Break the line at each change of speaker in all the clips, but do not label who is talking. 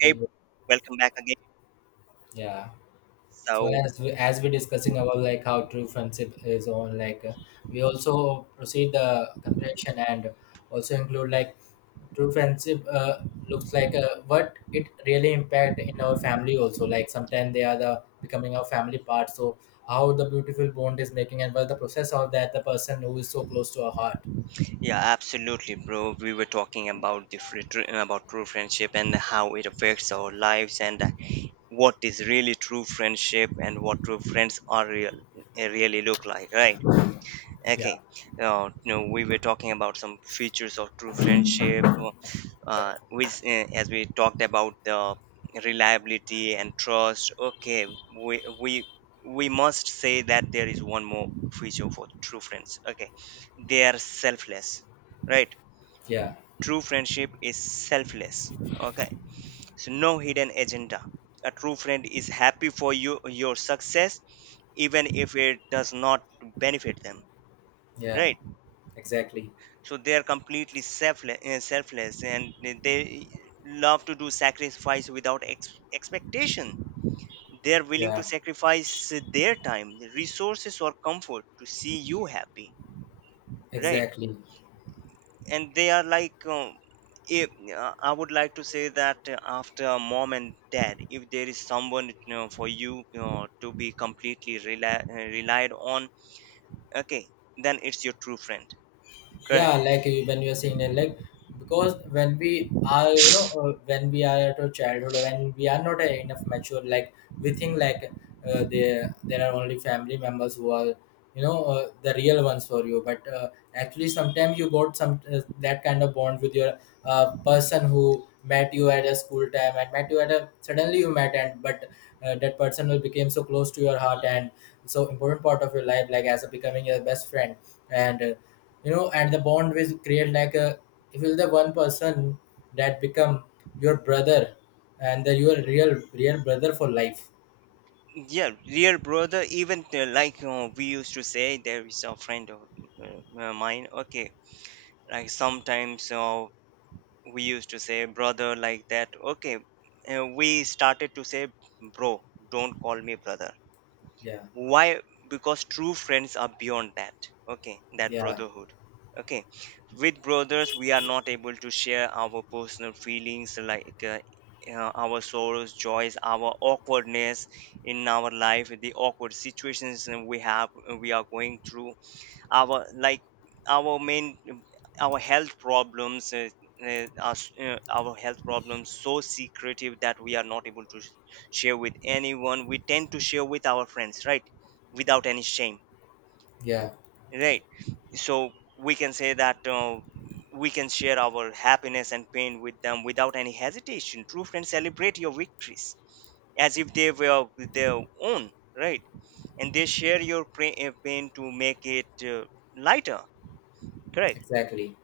Hey,
Hey,
bro.
welcome back again.
Yeah. So
So,
as we're discussing about like how true friendship is on, like we also proceed the comparison and also include like true friendship looks like what it really impact in our family also. Like sometimes they are the becoming our family part. So how the beautiful bond is making and what the process of that the person who is so close to our heart.
yeah, absolutely, bro. We were talking about about true friendship and how it affects our lives and what is really true friendship and what true friends really look like, right?
Yeah.
Okay, no, we were talking about some features of true friendship, uh, which, uh, as we talked about the reliability and trust. Okay, we we must say that there is one more feature for true friends. Okay, they are selfless, right?
Yeah.
True friendship is selfless. Okay, so no hidden agenda. A true friend is happy for you your success, even if it does not benefit them,
Yeah.
right?
Exactly.
So they are completely selfless, selfless, and they love to do sacrifice without expectation. They are willing to
Yeah.
sacrifice their time, resources, or comfort to see you happy, right?
Exactly.
And they are like, if, I would like to say that after mom and dad, if there is someone, you know, for you, you know, to be completely relied on, okay, then it's your true friend, correct.
Yeah, like you, when you're saying that, like, because when we are, when we are at our childhood, when we are not enough mature, like we think like there are only family members who are the real ones for you, but actually sometimes you got some that kind of bond with your person who met you at a school time and met you at a suddenly you met and but that person will become so close to your heart and so important part of your life, like as a becoming your best friend. And you know and the bond will create like a if you're the one person that become your brother and the your real brother for life.
Yeah, real brother. Even we used to say, there is a friend of mine. Okay, like sometimes we used to say brother like that. Okay, we started to say bro. Don't call me brother.
Yeah,
Why? Because true friends are beyond that, okay, that
yeah,
brotherhood. Okay, with brothers we are not able to share our personal feelings, like, our sorrows, joys, our awkwardness in our life, the awkward situations that we have, we are going through, our like, our main, our health problems, our health problems so secretive that we are not able to share with anyone. We tend to share with our friends, right, without any shame,
yeah,
right? So we can say that we can share our happiness and pain with them without any hesitation. True friends celebrate your victories as if they were their own, right? And they share your pain to make it lighter, correct.
exactly.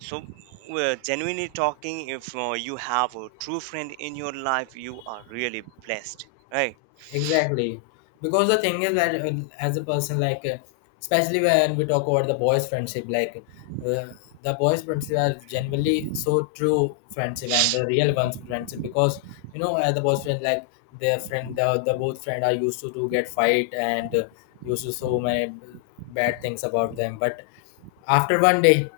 So, well, genuinely talking, if you have a true friend in your life, you are really blessed, right?
Exactly. Because the thing is that as a person, like, especially when we talk about the boys' friendship, like, uh, the boys' friendship are generally so true friendship and the real ones friendship because, you know, as the boys' friend, like, their friend, the both friend are used to, get fight and used to so many bad things about them. But after one day,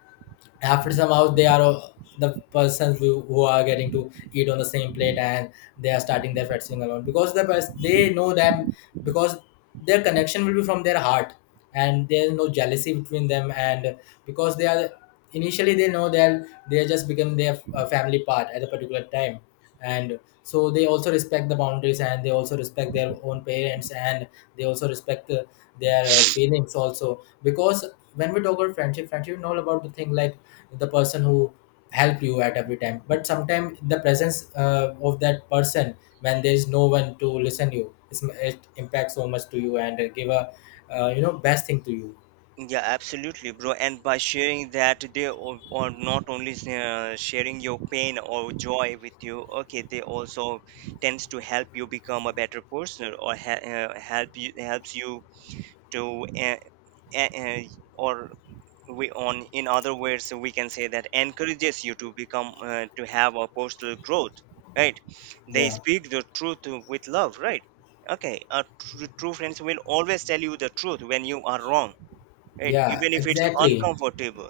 after some hours, they are the persons who are getting to eat on the same plate, and they are starting their fetching alone because they know them, because their connection will be from their heart, and there is no jealousy between them. And because they are, initially they know they are just become their family part at a particular time, and so they also respect the boundaries, and they also respect their own parents, and they also respect their feelings also, because when we talk about friendship, friendship is about the thing like the person who help you at every time, but sometimes the presence of that person, when there is no one to listen you, it's, it impacts so much to you, and give a you know best thing to you.
Yeah, absolutely, bro. And by sharing that, they are or not only sharing your pain or joy with you, okay, they also tends to help you become a better person, or helps you to uh, uh, or we, on in other words, we can say that encourages you to become to have a personal growth, right? They
Yeah,
speak the truth with love, right? Okay, a true friends will always tell you the truth when you are wrong, right,
yeah,
even if it's
exactly.
uncomfortable.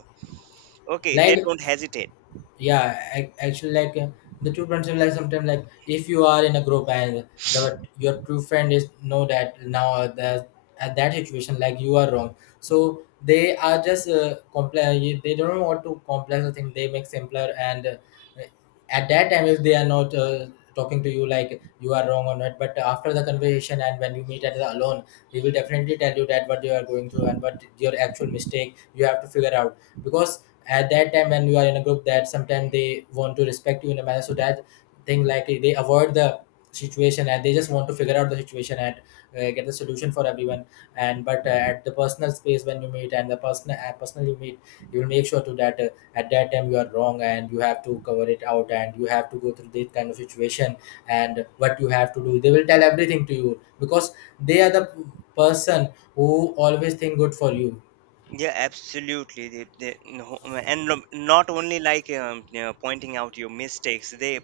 Okay, they
Like,
don't hesitate.
yeah, actually like the true friends are like sometimes like if you are in a group, and the your true friend is know that now the at that situation like you are wrong, so they are just complex, they don't want to complex the thing, they make simpler. And uh, at that time, if they are not talking to you like you are wrong or not, but after the conversation and when you meet at the alone, they will definitely tell you that what you are going through and what your actual mistake you have to figure out, because at that time when you are in a group, that sometimes they want to respect you in a manner, so that thing like they avoid the situation, and they just want to figure out the situation and get the solution for everyone. And but at the personal space when you meet, and the person personal you meet, you will make sure to that at that time you are wrong, and you have to cover it out, and you have to go through this kind of situation, and what you have to do, they will tell everything to you, because they are person who always think good for you.
Yeah, absolutely, they, no- and no- not only like, you know, pointing out your mistakes,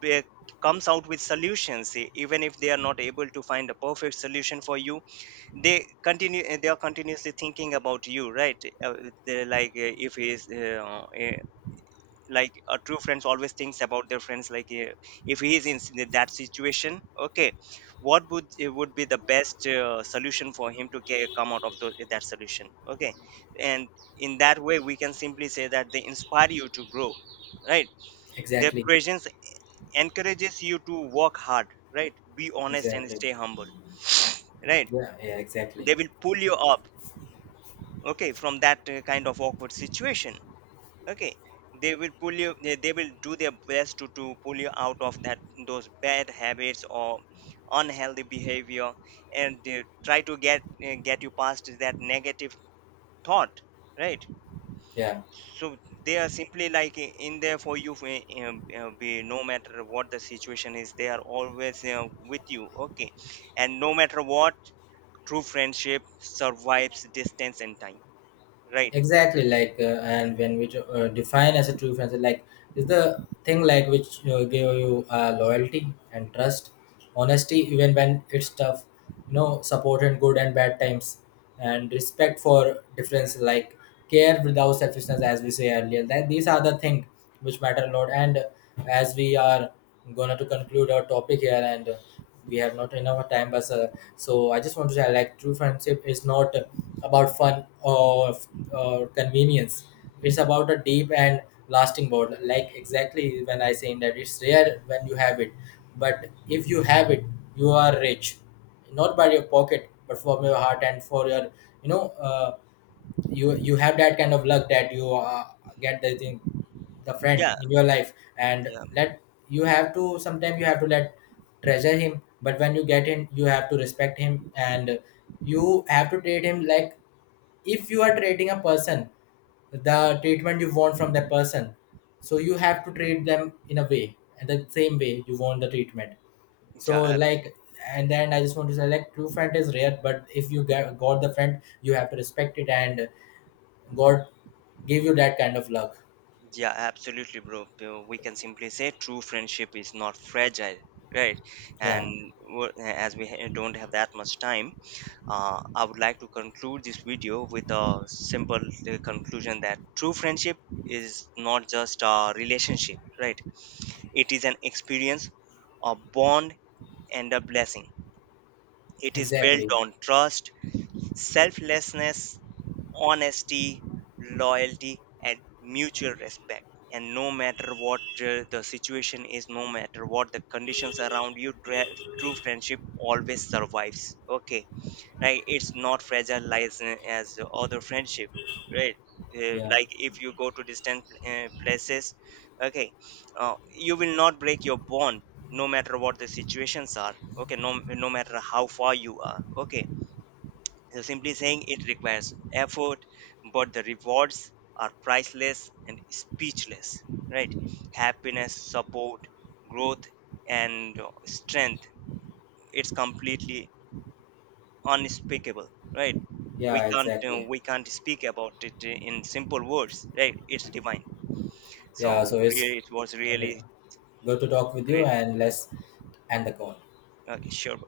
they comes out with solutions, even if they are not able to find a perfect solution for you, they continue. They are continuously thinking about you, right? uh, they're like, if he is like a true friends always thinks about their friends like, if he is in that situation, okay, what would be the best solution for him to come out of that solution, okay. And in that way we can simply say that they inspire you to grow, right? Their
Exactly.
presence encourages you to work hard, right, be honest and stay
Exactly.
humble, right?
Yeah, yeah, exactly.
They will pull you up, okay, from that kind of awkward situation. Okay, they will pull you, they will do their best to pull you out of that, those bad habits or unhealthy behavior, and they try to get you past that negative thought, right?
Yeah,
So they are simply like, in there for you for, be, no matter what the situation is, they are always with you, okay. And no matter what, true friendship survives distance and time, right?
exactly. Like and when we define as a true friendship, like is the thing like which give you loyalty and trust, honesty even when it's tough, you know, support in good and bad times, and respect for difference, like care without selfishness, as we say earlier that these are the things which matter a lot. And as we are gonna to conclude our topic here, and we have not enough time, but so I just want to say like true friendship is not about fun or convenience, it's about a deep and lasting bond, like exactly when I saying that it's rare when you have it, but if you have it, you are rich, not by your pocket but from your heart, and for your, you know you have that kind of luck that you get the thing, the friend
Yeah,
in your life, and
yeah.
let you have to sometimes you have to let treasure him. But when you get him, you have to respect him, and you have to treat him like if you are treating a person, the treatment you want from that person, so you have to treat them in a way and the same way you want the treatment. So,
Yeah,
like, and then I just want to say like true friend is rare, but if you got the friend, you have to respect it, and God gave
mm,
you that kind of luck.
yeah, absolutely, bro. We can simply say true friendship is not fragile, right?
Yeah,
And, don't have that much time, I would like to conclude this video with a simple conclusion that true friendship is not just a relationship, right? It is an experience, a bond, and a blessing. It is built
exactly.
on trust, selflessness, honesty, loyalty, and mutual respect. And no matter what the situation is, no matter what the conditions around you, true friendship always survives. Okay, like it's not fragile as other friendship, right?
Yeah,
Like if you go to distant places, okay, you will not break your bond no matter what the situations are. Okay, no matter how far you are. Okay, so simply saying, it requires effort, but the rewards are priceless and speechless, right? Happiness, support, growth, and strength. It's completely unspeakable, right?
yeah, exactly.
We can't speak about it in simple words, right? It's divine.
Yeah,
So
so it's
really, it was
re-
really
good to talk with you,
great.
and let's end the call.
Okay, sure.